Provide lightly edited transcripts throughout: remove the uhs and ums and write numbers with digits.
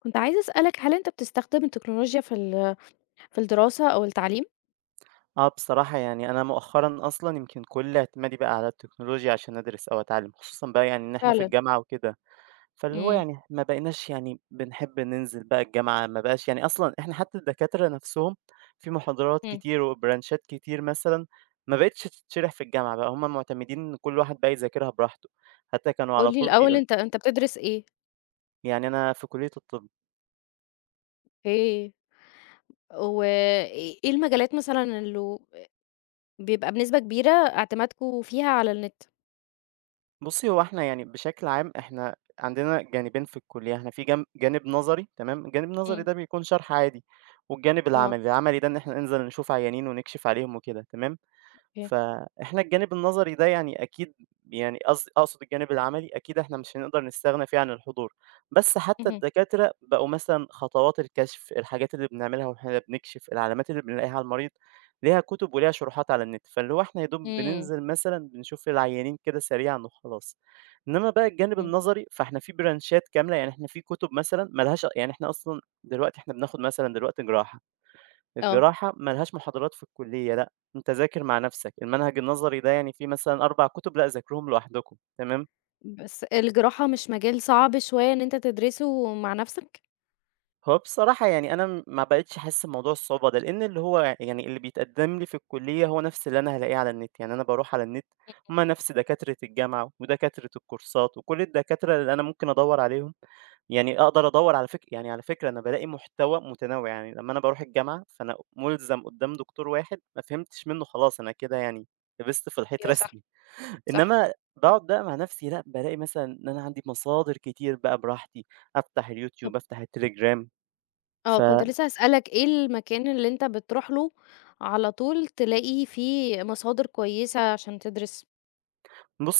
كنت عايزة أسألك هل أنت بتستخدم التكنولوجيا في الدراسة أو التعليم؟ آه، بصراحة يعني أنا مؤخرًا أصلًا يمكن كل اعتمادي بقى على التكنولوجيا عشان أدرس أو أتعلم، خصوصًا بقى يعني إن إحنا في فعلًا، الجامعة وكده، فاللي هو إمم، يعني ما بقيناش يعني بنحب ننزل بقى الجامعة، ما بقاش يعني أصلًا إحنا حتى الدكاترة نفسهم في محاضرات إمم. كتير وبرانشات كتير مثلًا ما بقتش تتشرح في الجامعة بقى، هم معتمدين إن كل واحد بقى يذاكرها براحته، حتى كانوا على قُل لي طول الأول بيقول أنت بتدرس إيه؟ يعني أنا في كلية الطب. أوكي. وإيه إيه المجالات مثلًا اللي بيبقى بنسبة كبيرة اعتمادكم فيها على النت؟ بُصّي، هو إحنا يعني بشكل عام إحنا عندنا جانبين في الكُلّية، إحنا في جانب نظري تمام، الجانب النظري إمم. ده بيكون شرح عادي، والجانب آه، العملي، العملي ده إن إحنا ننزل نشوف عيانين ونكشف عليهم وكده تمام، أوكي. فإحنا الجانب النظري ده يعني أكيد يعني أقصد الجانب العملي أكيد إحنا مش هنقدر نستغنى فيه عن الحضور، بس حتى اهم، الدكاترة بقوا مثلًا خطوات الكشف، الحاجات اللي بنعملها وإحنا بنكشف، العلامات اللي بنلاقيها على المريض، ليها كتب وليها شروحات على النت، فاللي هو إحنا يا دوب إمم، بننزل مثلًا بنشوف العيانين كده سريعًا وخلاص. إنما بقى الجانب إمم. النظري فإحنا في برانشات كاملة، يعني إحنا في كتب مثلًا ما لهاش يعني إحنا أصلًا دلوقتي إحنا بناخد مثلًا دلوقتي جراحة، آه، الجراحة ما لهاش محاضرات في الكلية لأ، أنت ذاكر مع نفسك، المنهج النظري ده يعني فيه مثلًا 4 كُتب لأ ذاكرهم لوحدكم، تمام؟ بس الجراحة مش مجال صعب شوية إن أنت تدرسه مع نفسك؟ هو بصراحة يعني أنا ما بقيتش أحس بموضوع الصعوبة ده، لإن اللي هو يعني اللي بيتقدّم لي في الكُلّية هو نفس اللي أنا هالاقيه على النت، يعني أنا باروح على النت هُم نفس دكاترة الجامعة ودكاترة الكورسات وكل الدكاترة اللي أنا ممكن أدوّر عليهم، يعني أقدر أدوّر على فك يعني على فكرة أنا بالاقي محتوى متنوع، يعني لمّا أنا باروح الجامعة فأنا مُلزم قُدّام دكتور واحد ما فهمتش منّه خلاص أنا كده يعني لبست في الحيط أيوه، صح، رسمي، صح. إنّما باقعد بقى مع نفسي لأ، بالاقي مثلًا إن أنا عندي مصادر كتير بقى براحتي، أفتح طب اليوتيوب، أفتح التليجرام. كنت فبُصّي، لسه هاسألك إيه المكان اللي أنت بتروح له على طول تلاقي فيه مصادر كويسة عشان تدرس؟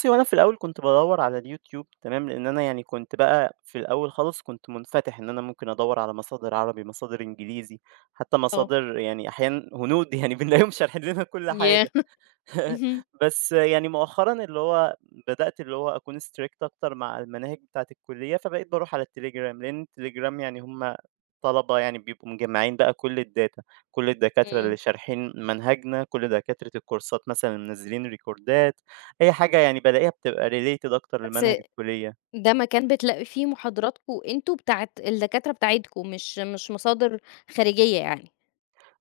هو أنا في الأول كنت بادوّر على اليوتيوب تمام، لإن أنا يعني كنت بقى في الأول خالص كنت منفتح إن أنا ممكن أدوّر على مصادر عربي، مصادر إنجليزي، حتى آه، مصادر يعني أحيانًا هنود يعني بنلاقيهم شارحين لنا كل ياه! حاجة. اهم. بس يعني مؤخرًا اللي هو بدأت اللي هو أكون strict أكتر مع المناهج بتاعة الكلية، فبقيت باروح على التليجرام، لأن التليجرام يعني هم طلبة يعني بيبقوا مجمّعين بقى كل الdata، كل الدكاترة إمم، اللي شارحين منهجنا، كل دكاترة الكورسات مثلًا اللي منزّلين ريكوردات، أي حاجة يعني بالاقيها بتبقى related أكتر بس لمنهج الكلية. ده مكان بتلاقي فيه محاضراتكم أنتم بتاعة الدكاترة بتاعتكم، مش مصادر خارجية يعني؟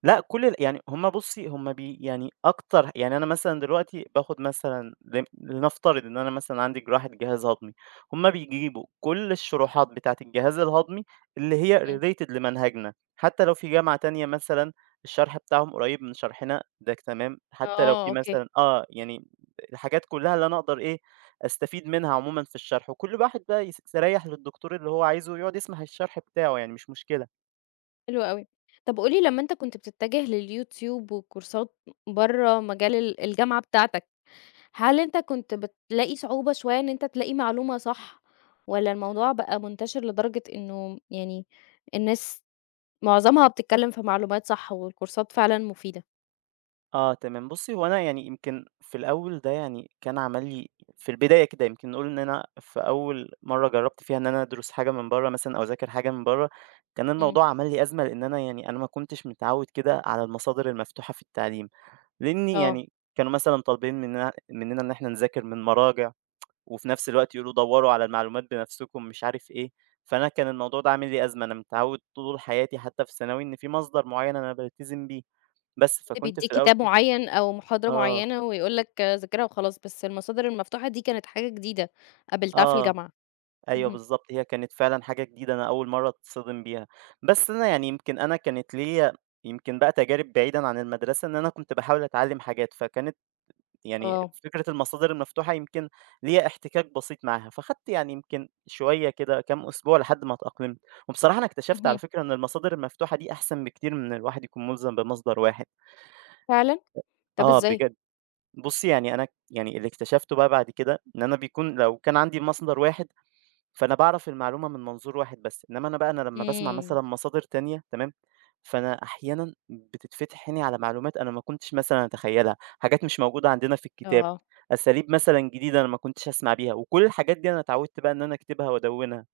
لأ كل ال يعني هم بُصّي، هم بي يعني أكتر يعني أنا مثلًا دلوقتي باخد مثلًا لن لنفترض إن أنا مثلًا عندي جراحة جهاز هضمي، هم بيجيبوا كل الشروحات بتاعة الجهاز الهضمي اللي هي إمم. related لمنهجنا، حتى لو في جامعة تانية مثلًا الشرح بتاعهم قريب من شرحنا ده تمام، حتى لو آه، في أوكي، مثلًا آه، يعني الحاجات كلها اللي أنا أقدر إيه، أستفيد منها عمومًا في الشرح، وكل واحد بقى يريّح للدكتور اللي هو عايزه ويقعد يسمع الشرح بتاعه يعني مش مشكلة. حلو أوي. طب قُل لي لمّا أنت كنت بتتجه للYouTube وكورسات برّه مجال الجامعة بتاعتك، هل أنت كنت بتلاقي صعوبة شوية إن أنت تلاقي معلومة صح، والّا الموضوع بقى منتشر لدرجة إنه يعني الناس معظمها بتتكلم في معلومات صح، والكورسات فعلًا مفيدة؟ آه تمام، بُصّي هو أنا يعني يمكن في الأول ده يعني كان عمل لي في البداية كده يمكن نقول إن أنا في أول مرّة جرّبت فيها إن أنا أدرس حاجة من برّه مثلًا أو أذاكر حاجة من برّه، كان إمم، الموضوع عمل لي أزمة لإن أنا يعني أنا ما كنتش متعوّد كده على المصادر المفتوحة في التعليم، لإني آه. يعني كانوا مثلًا طالبين مننا إن إحنا نذاكر من مراجع، وفي نفس الوقت يقولوا دوّروا على المعلومات بنفسكم مش عارف إيه، فأنا كان الموضوع ده عامل لي أزمة، أنا متعوّد طول حياتي حتى في ثانوي إن في مصدر معيّن أنا بالتزم بيه، بس حد فكنت بيدّيك في الأول كتاب كده معين أو محاضرة آه. معينة ويقول لك ذاكرها وخلاص، بس المصادر المفتوحة دي كانت حاجة جديدة قابلتها في آه، الجامعة. أيوه اهم. بالضبط، هي كانت فعلًا حاجة جديدة أنا أول مرّة أتصدِم بيها، بس أنا يعني يمكن أنا كانت ليّا يمكن بقى تجارب بعيدًا عن المدرسة، إن أنا كنت باحاول أتعلّم حاجات، فكانت يعني آه. فكرة المصادر المفتوحة يمكن ليّا احتكاك بسيط معاها، فخدت يعني يمكن شوية كده كام أسبوع لحد ما اتأقلمت، وبصراحة أنا اكتشفت على اهم، فكرة إن المصادر المفتوحة دي أحسن بكتير من إن الواحد يكون مُلزَم بمصدر واحد. فعلًا؟ طب آه إزاي؟ بجد، بُصّي يعني أنا يعني اللي اكتشفته بقى بعد كده، إن أنا بيكون لو كان عندي مصدر واحد فأنا باعرف المعلومة من منظور واحد بس، إنما أنا بقى أنا لمّا باسمع إمم، مثلًا مصادر تانية تمام، فأنا أحيانًا بتتفتح عيني على معلومات أنا ما كنتش مثلًا أتخيّلها، حاجات مش موجودة عندنا في الكتاب، آه، أساليب مثلًا جديدة أنا ما كنتش أسمع بيها، وكل الحاجات دي أنا اتعودت بقى إن أنا أكتبها وأدوّنها.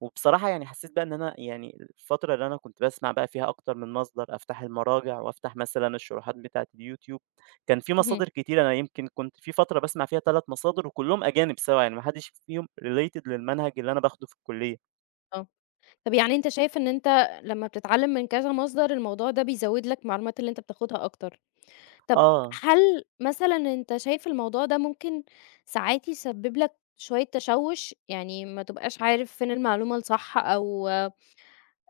وبصراحة يعني حسيت بقى إن أنا يعني الفترة اللي أنا كنت باسمع بقى فيها أكتر من مصدر، أفتح المراجع وأفتح مثلًا الشروحات بتاعة اليوتيوب، كان في اهم. مصادر كتير أنا يمكن كنت في فترة باسمع فيها 3 مصادر وكلّهم أجانب سوا، يعني ما حدش فيهم related للمنهج اللي أنا باخده في الكلية. آه. طب يعني أنت شايف إن أنت لمّا بتتعلّم من كذا مصدر، الموضوع ده بيزوّد لك المعلومات اللي أنت بتاخدها أكتر. طب آه، هل مثلًا أنت شايف الموضوع ده ممكن ساعات يسبب لك شوية تشوُّش، يعني ما تبقاش عارف فين المعلومة الصح، أو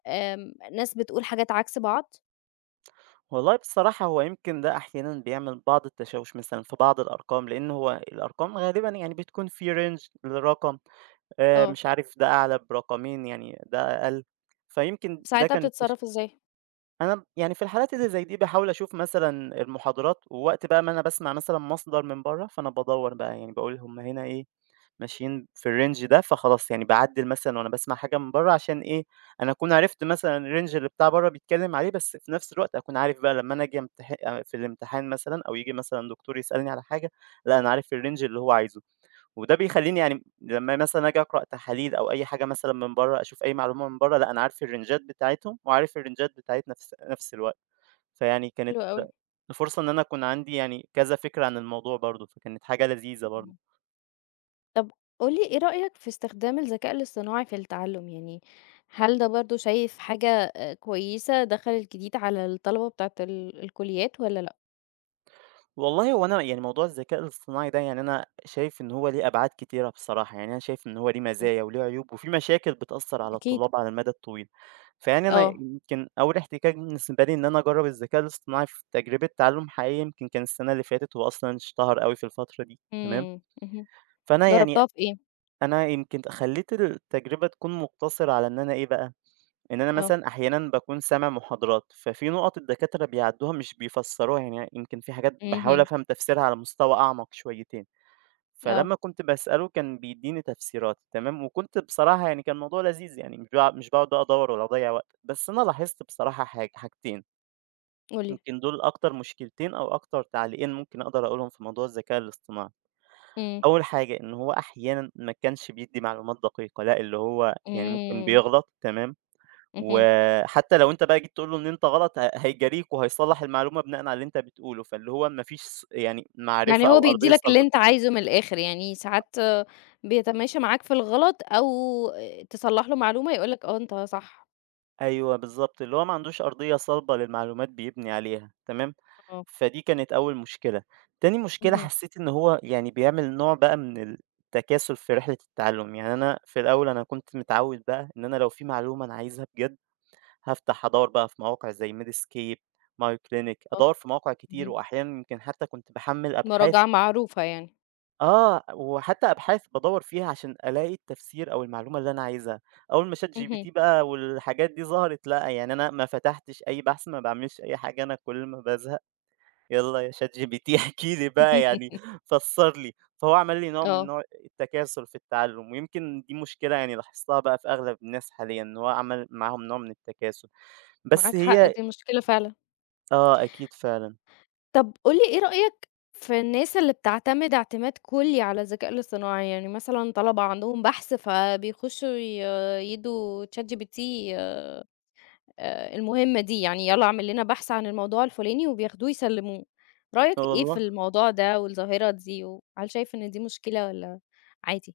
ناس بتقول حاجات عكس بعض؟ والله بصراحة هو يمكن ده أحيانًا بيعمل بعض التشاوُش مثلًا في بعض الأرقام، لإن هو الأرقام غالبًا يعني بتكون في range للرقم، آه، مش عارف ده أعلى برقمين يعني ده أقل، فيمكن ده ساعتها كان بتتصرّف إزاي؟ أنا يعني في الحالات اللي زي دي باحاول أشوف مثلًا المحاضرات، ووقت بقى ما أنا باسمع مثلًا مصدر من برّه، فأنا بادوّر بقى يعني باقول هُم هنا إيه ماشيين في الrange ده، فخلاص يعني باعدّل مثلًا وأنا باسمع حاجة من برّه عشان إيه، أنا أكون عرفت مثلًا الrange اللي بتاع برّه بيتكلّم عليه، بس في نفس الوقت أكون عارف بقى لمّا أنا آجي أمتح في الامتحان مثلًا أو ييجي مثلًا دكتور يسألني على حاجة، لأ أنا عارف الrange اللي هو عايزه. وده بيخلّيني يعني لمّا مثلًا آجي أقرأ تحاليل أو أي حاجة مثلًا من برّه، أشوف أي معلومة من برّه، لأ أنا عارف الرنجات بتاعتهم وعارف الرنجات بتاعتنا في نفس الوقت. فيعني كانت حلو أوي. فرصة إن أنا أكون عندي يعني كذا فكرة عن الموضوع برضه، فكانت حاجة لذيذة برضه. إمم. طب قُل لي إيه رأيك في استخدام الذكاء الاصطناعي في التعلُّم، يعني هل ده برضه شايف حاجة كويسة دخَلِت جديد على الطلبة بتاعة الكُلّيات والّا لأ؟ والله هو أنا يعني موضوع الذكاء الاصطناعي ده يعني أنا شايف إن هو ليه أبعاد كتيرة بصراحة، يعني أنا شايف إن هو ليه إمم، مزايا وليه عيوب وفيه مشاكل بتأثّر على أكيد، الطلاب على المدى الطويل، فيعني أنا آه، يمكن أول احتكاك بالنسبة لي إن أنا أجرّب الذكاء الاصطناعي في تجربة تعلُّم حقيقي يمكن كان السنة اللي فاتت، هو أصلًا اشتهر أوي في الفترة دي تمام، إمم، اهم، فأنا يعني جرّبتها في إيه؟ أنا يمكن خلّيت التجربة تكون مقتصرة على إن أنا إيه بقى إن أنا آه، مثلًا أحيانًا باكون سامع محاضرات، ففي نُقَط الدكاترة بيعدّوها مش بيفسّروها، يعني يمكن في حاجات باحاول اهم، أفهم تفسيرها على مستوى أعمق شويتين، آه، فلمّا كنت باسأله كان بيدّيني تفسيرات تمام، وكنت بصراحة يعني كان الموضوع لذيذ يعني مش باقعد بقى أدوّر ولا أضيّع وقت، بس أنا لاحظت بصراحة حاجتين، قُل لي، يمكن دول أكتر مشكلتين أو أكتر تعليقين ممكن أقدر أقولهم في موضوع الذكاء الاصطناعي، إمم، أول حاجة إن هو أحيانًا ما كانش بيدّي معلومات دقيقة، لأ اللي هو يعني ممكن إمم، بيغلط تمام. اهم، وحتى لو أنت بقى جيت تقول له إن أنت غلط هيجاريك وهيصلّح المعلومة بناءً على اللي أنت بتقوله، فاللي هو ما فيش يعني يعني معرفة هو أو بيدّي أرضية لك اللي صلبة. أنت عايزه من الآخِر، يعني ساعات بيتماشى معاك في الغلط، أو تصلّح له معلومة يقول لك: آه، أنت صح، أيوه بالضبط، اللي هو ما عندوش أرضية صلبة للمعلومات بيبني عليها، تمام؟ آه، فدي كانت أول مشكلة. تاني مشكلة اهم، حسيت إن هو يعني بيعمل نوع بقى من التكاسل في رحلة التعلم، يعني أنا في الأول أنا كنت متعود بقى إن أنا لو في معلومة أنا عايزها بجد هافتح أدوّر بقى في مواقع زي Medscape، MyClinic، آه، أدوّر في مواقع كتير اهم، وأحيانًا يمكن حتى كنت باحمّل أبحاث مراجعة معروفة يعني. آه، وحتى أبحاث بادوّر فيها عشان ألاقي التفسير أو المعلومة اللي أنا عايزها. أول ما اهم. ChatGPT بقى والحاجات دي ظهرت، لأ، يعني أنا ما فتحتش أي بحث، ما باعملش أي حاجة، أنا كل ما بازهق يالّا يا ChatGPT احكِ لي بقى يعني فسّر لي. فهو عمل لي نوع من آه، نوع التكاسل في التعلُّم، ويمكن دي مشكلة يعني لاحظتها بقى في أغلب الناس حاليًا، إن هو عمل معاهم نوع من التكاسل. بس معاك حق، هي دي مشكلة فعلًا. آه، أكيد فعلًا. طب قُل لي إيه رأيك في الناس اللي بتعتمد اعتماد كلّي على الذكاء الاصطناعي؟ يعني مثلًا طلبة عندهم بحث فبيخشوا يدّوا ChatGPT آآ المهمة دي، يعني يالّا اعمل لنا بحث عن الموضوع الفلاني وبياخدوه يسلّموه. رأيك آه إيه في والله. الموضوع ده والظاهرة دي، وهل شايف إن دي مشكلة والّا عادي؟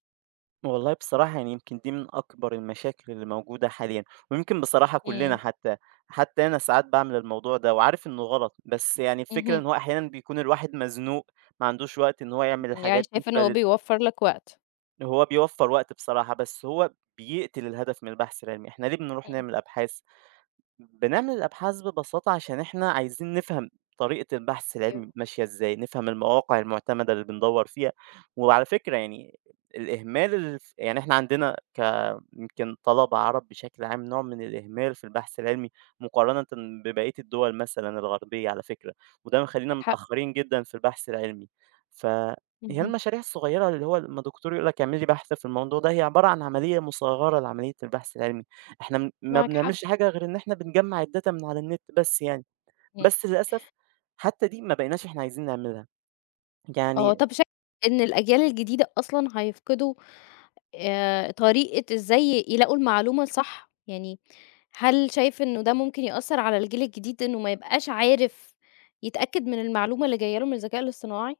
والله بصراحة يعني يمكن دي من أكبر المشاكل اللي موجودة حاليًا، ويمكن بصراحة كلنا إمم، حتى، أنا ساعات باعمل الموضوع ده وعارف إنه غلط، بس يعني الفكرة اهم. إن هو أحيانًا بيكون الواحد مزنوق ما عندوش وقت إن هو يعمل يعني الحاجات دي، شايف إن هو بيوفّر لك وقت. هو بيوفّر وقت بصراحة، بس هو بيقتل الهدف من البحث العلمي، إحنا ليه بنروح إمم، نعمل أبحاث؟ بنعمل الأبحاث ببساطة عشان إحنا عايزين نفهم طريقة البحث أيوه، العلمي ماشية إزاي، نفهم المواقع المعتمدة اللي بندور فيها، وعلى فكرة يعني الإهمال يعني إحنا عندنا يمكن طلبة عرب بشكل عام نوع من الإهمال في البحث العلمي مقارنة ببقية الدول مثلا الغربية على فكرة، وده مخلينا معاك حق. متأخرين جدا في البحث العلمي. ف هي اهم، المشاريع الصغيرة اللي هو لما دكتور يقول لك اعملي بحث في الموضوع ده هي عبارة عن عملية مصغرة لعملية البحث العلمي، إحنا ما معاك حق. بنعملش حاجة غير إن إحنا بنجمّع الdata من على النت بس يعني، إمم. بس للأسف حتى دي ما بقيناش إحنا عايزين نعملها، آه، يعني. طب شايف إن الأجيال الجديدة أصلًا هيفقدوا طريقة إزاي يلاقوا المعلومة الصح؟ يعني هل شايف إنه ده ممكن يأثّر على الجيل الجديد إنه ما يبقاش عارف يتأكد من المعلومة اللي جاية له من الذكاء الاصطناعي؟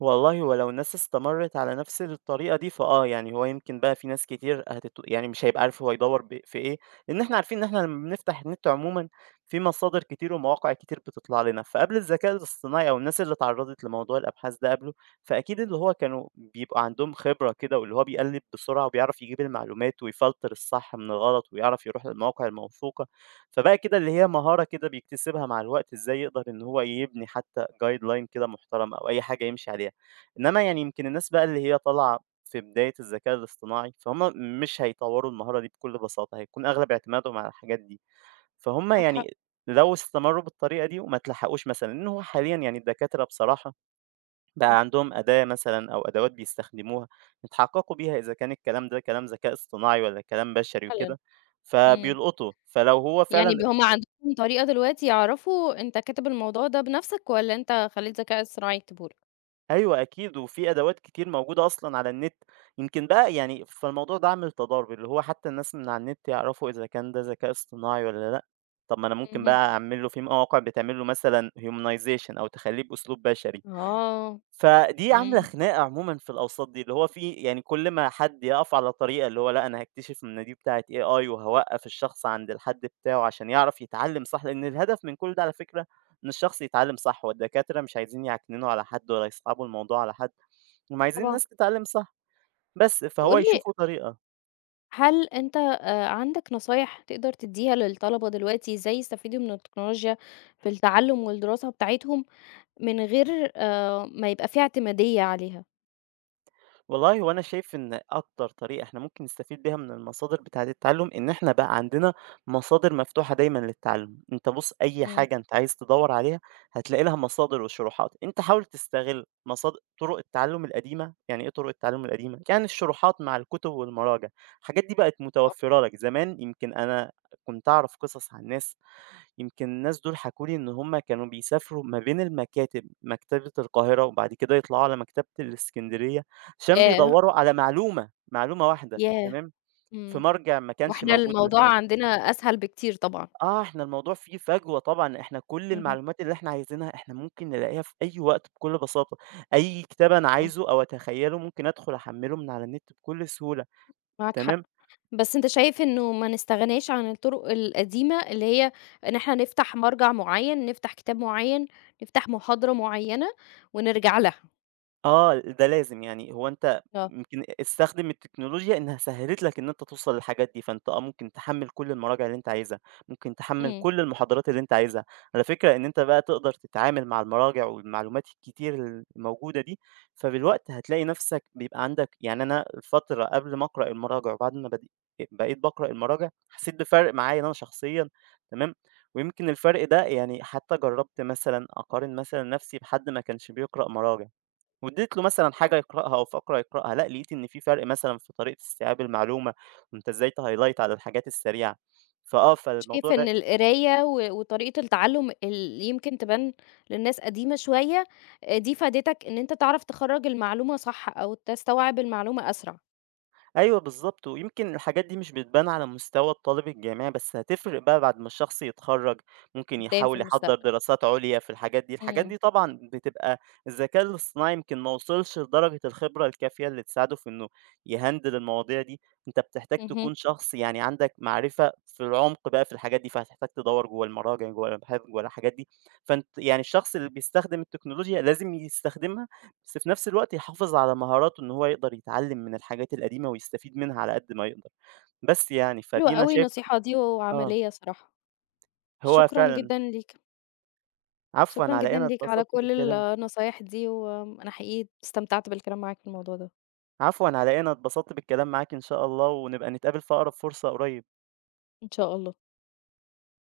والله هو لو الناس استمرت على نفس الطريقة دي فآه، يعني هو يمكن بقى في ناس كتير يعني مش هيبقى عارف هو يدوّر في إيه، لإن إحنا عارفين إن إحنا لمّا بنفتح النت عمومًا في مصادر كتير ومواقع كتير بتطلع لنا، فقبل الذكاء الاصطناعي أو الناس اللي اتعرّضت لموضوع الأبحاث ده قبله، فأكيد اللي هو كانوا بيبقى عندهم خبرة كده واللي هو بيقلِّب بسرعة وبيعرف يجيب المعلومات ويفلتر الصح من الغلط ويعرف يروح للمواقع الموثوقة، فبقى كده اللي هي مهارة كده بيكتسبها مع الوقت إزاي يقدر إن هو يبني حتى guideline كده محترم أو أي حاجة يمشي عليها. إنما يعني يمكن الناس بقى اللي هي طالعة في بداية الذكاء الاصطناعي، فهُم مش هيطوّروا المهارة دي بكل بساطة، هيكون أغلب اعتمادهم على الحاجات دي، فهُم معاك حق. يعني لو استمروا بالطريقة دي وما اتلحقوش مثلًا، لإن هو حاليًا يعني الدكاترة بصراحة آه، بقى عندهم أداة مثلًا أو أدوات بيستخدموها يتحققوا بيها إذا كان الكلام ده كلام ذكاء اصطناعي والّا كلام بشري فعلًا، وكده، إمم، فبيلقطوا، فلو هو يعني فعلًا هُم عندهم طريقة دلوقتي يعرفوا أنت كاتب الموضوع ده بنفسك والّا أنت خلّيت الذكاء الاصطناعي يكتبه لك؟ أيوه أكيد، وفي أدوات كتير موجودة أصلًا على النت، يمكن بقى يعني فالموضوع ده عامل تضارب، اللي هو حتى الناس من على النت يعرفوا إذا كان ده ذكاء اصطناعي والّا لأ، طب ما أنا ممكن اهم، بقى أعمل له في مواقع بتعمل له مثلًا humanization أو تخلّيه بأسلوب بشري. آه، فدي عاملة إمم، خناقة عمومًا في الأوساط دي، اللي هو في يعني كل ما حد يقف على طريقة اللي هو لأ أنا هاكتشف إن دي بتاعة AI وهاوقّف الشخص عند الحد بتاعه عشان يعرف يتعلم صح، لإن الهدف من كل ده على فكرة إن الشخص يتعلم صح، والدكاترة مش عايزين يعكننوا على حد ولا يصعبوا الموضوع على حد، هُم عايزين طبعًا. الناس تتعلم صح، بس فهو وقُل لي، يشوفوا طريقة. هل أنت عندك نصايح تقدر تدّيها للطلبة دلوقتي إزاي يستفيدوا من التكنولوجيا في التعلُّم والدراسة بتاعتهم من غير ما يبقى في اعتمادية عليها؟ والله هو أنا شايف إن أكتر طريقة إحنا ممكن نستفيد بيها من المصادر بتاعة التعلم إن إحنا بقى عندنا مصادر مفتوحة دايما للتعلم، أنت بُص أي إمم. حاجة أنت عايز تدوّر عليها هتلاقي لها مصادر وشروحات، أنت حاول تستغل طرق التعلم القديمة، يعني إيه طرق التعلم القديمة؟ يعني الشروحات مع الكتب والمراجع، الحاجات دي بقت متوفرة لك، زمان يمكن أنا كنت أعرف قصص عن ناس، يمكن الناس دول حكوا لي إن هم كانوا بيسافروا ما بين المكاتب، مكتبة القاهرة وبعد كده يطلعوا على مكتبة الإسكندرية، عشان ياه! بيدوّروا على معلومة، معلومة واحدة ياه! تمام، في إمم. مرجع ما كانش وإحنا موجود الموضوع مثلًا. عندنا أسهل بكتير طبعًا. آه، إحنا الموضوع فيه فجوة طبعًا، إحنا كل اهم. المعلومات اللي إحنا عايزينها إحنا ممكن نلاقيها في أي وقت بكل بساطة، أي كتاب أنا آه، عايزه أو أتخيّله ممكن أدخل أحمّله من على النت بكل سهولة، معاك حق. تمام. بس أنت شايف إنه ما نستغناش عن الطُرق القديمة، اللي هي إن إحنا نفتح مَرجع معيّن، نفتح كتاب معيّن، نفتح محاضرة معيّنة ونرجع لها. آه، ده لازم، يعني هو أنت آه. يمكن استخدم التكنولوجيا إنها سهّلت لك إن أنت توصل للحاجات دي، فأنت آه، ممكن تحمّل كل المراجع اللي أنت عايزها، ممكن تحمّل إمم. كل المحاضرات اللي أنت عايزها. على فكرة إن أنت بقى تقدر تتعامل مع المراجع والمعلومات الكتير الموجودة دي، فبالوقت هتلاقي نَفْسك بيبقى عندك، يعني أنا فترة قبل ما أقرأ المراجع وبعد ما بدأ بقيت باقرأ المراجع، حسّيت بفرق معايا أنا شخصيًا تمام، ويمكن الفرق ده يعني حتى جرّبت مثلًا أقارن مثلًا نَفْسي بحد ما كانش بيقرأ مراجع. واديت له مثلًا حاجة يقرأها أو فقرة يقرأها، لأ لقيت إن في فرق مثلًا في طريقة استيعاب المعلومة، وأنت إزاي تhighlight على الحاجات السريعة. فآه، شايف فالموضوع إن ده القراية وطريقة التعلُّم اللي يمكن تبان للناس قديمة شوية، دي فادتك إن أنت تعرف تخرّج المعلومة صح، أو تستوعب المعلومة أسرع أيوه بالضبط، ويمكن الحاجات دي مش بتبان على مستوى الطالب الجامعي، بس هتفرق بقى بعد ما الشخص يتخرّج، ممكن قدّام في يحاول يحضّر المستقبل. دراسات عُليا في الحاجات دي، الحاجات إمم، دي طبعًا بتبقى. الذكاء الاصطناعي يمكن ما وصلش لدرجة الخبرة الكافية اللي تساعده في إنه يهندل المواضيع دي، أنت بتحتاج اهم، تكون شخص يعني عندك معرفة في العُمق بقى في الحاجات دي، فهتحتاج تدوّر جوّه المراجع، جوّه الأبحاث، جوّه الحاجات دي، فأنت يعني الشخص اللي بيستخدم التكنولوجيا لازم يستخدمها بس في نفس الوقت يحافظ على مهاراته إن هو يقدر يتعلّم من الحاجات القديمة ويستفيد منها على قد ما يقدر، بس يعني حلوة فدي أنا أوي شايف. النصيحة دي، آه، وعملية صراحة. هو شكرًا فعلًا جدًا ليك، عفوًا شكرًا على إيه، جدًا أنا ليك على اتبسطت كل بالكلام. النصايح دي، وآمم أنا حقيقي استمتعت بالكلام معاك في الموضوع ده، عفوًا على إيه، أنا اتبسطت بالكلام معاك، إن شاء الله ونبقى نتقابل في أقرب فرصة قريب. إن شاء الله.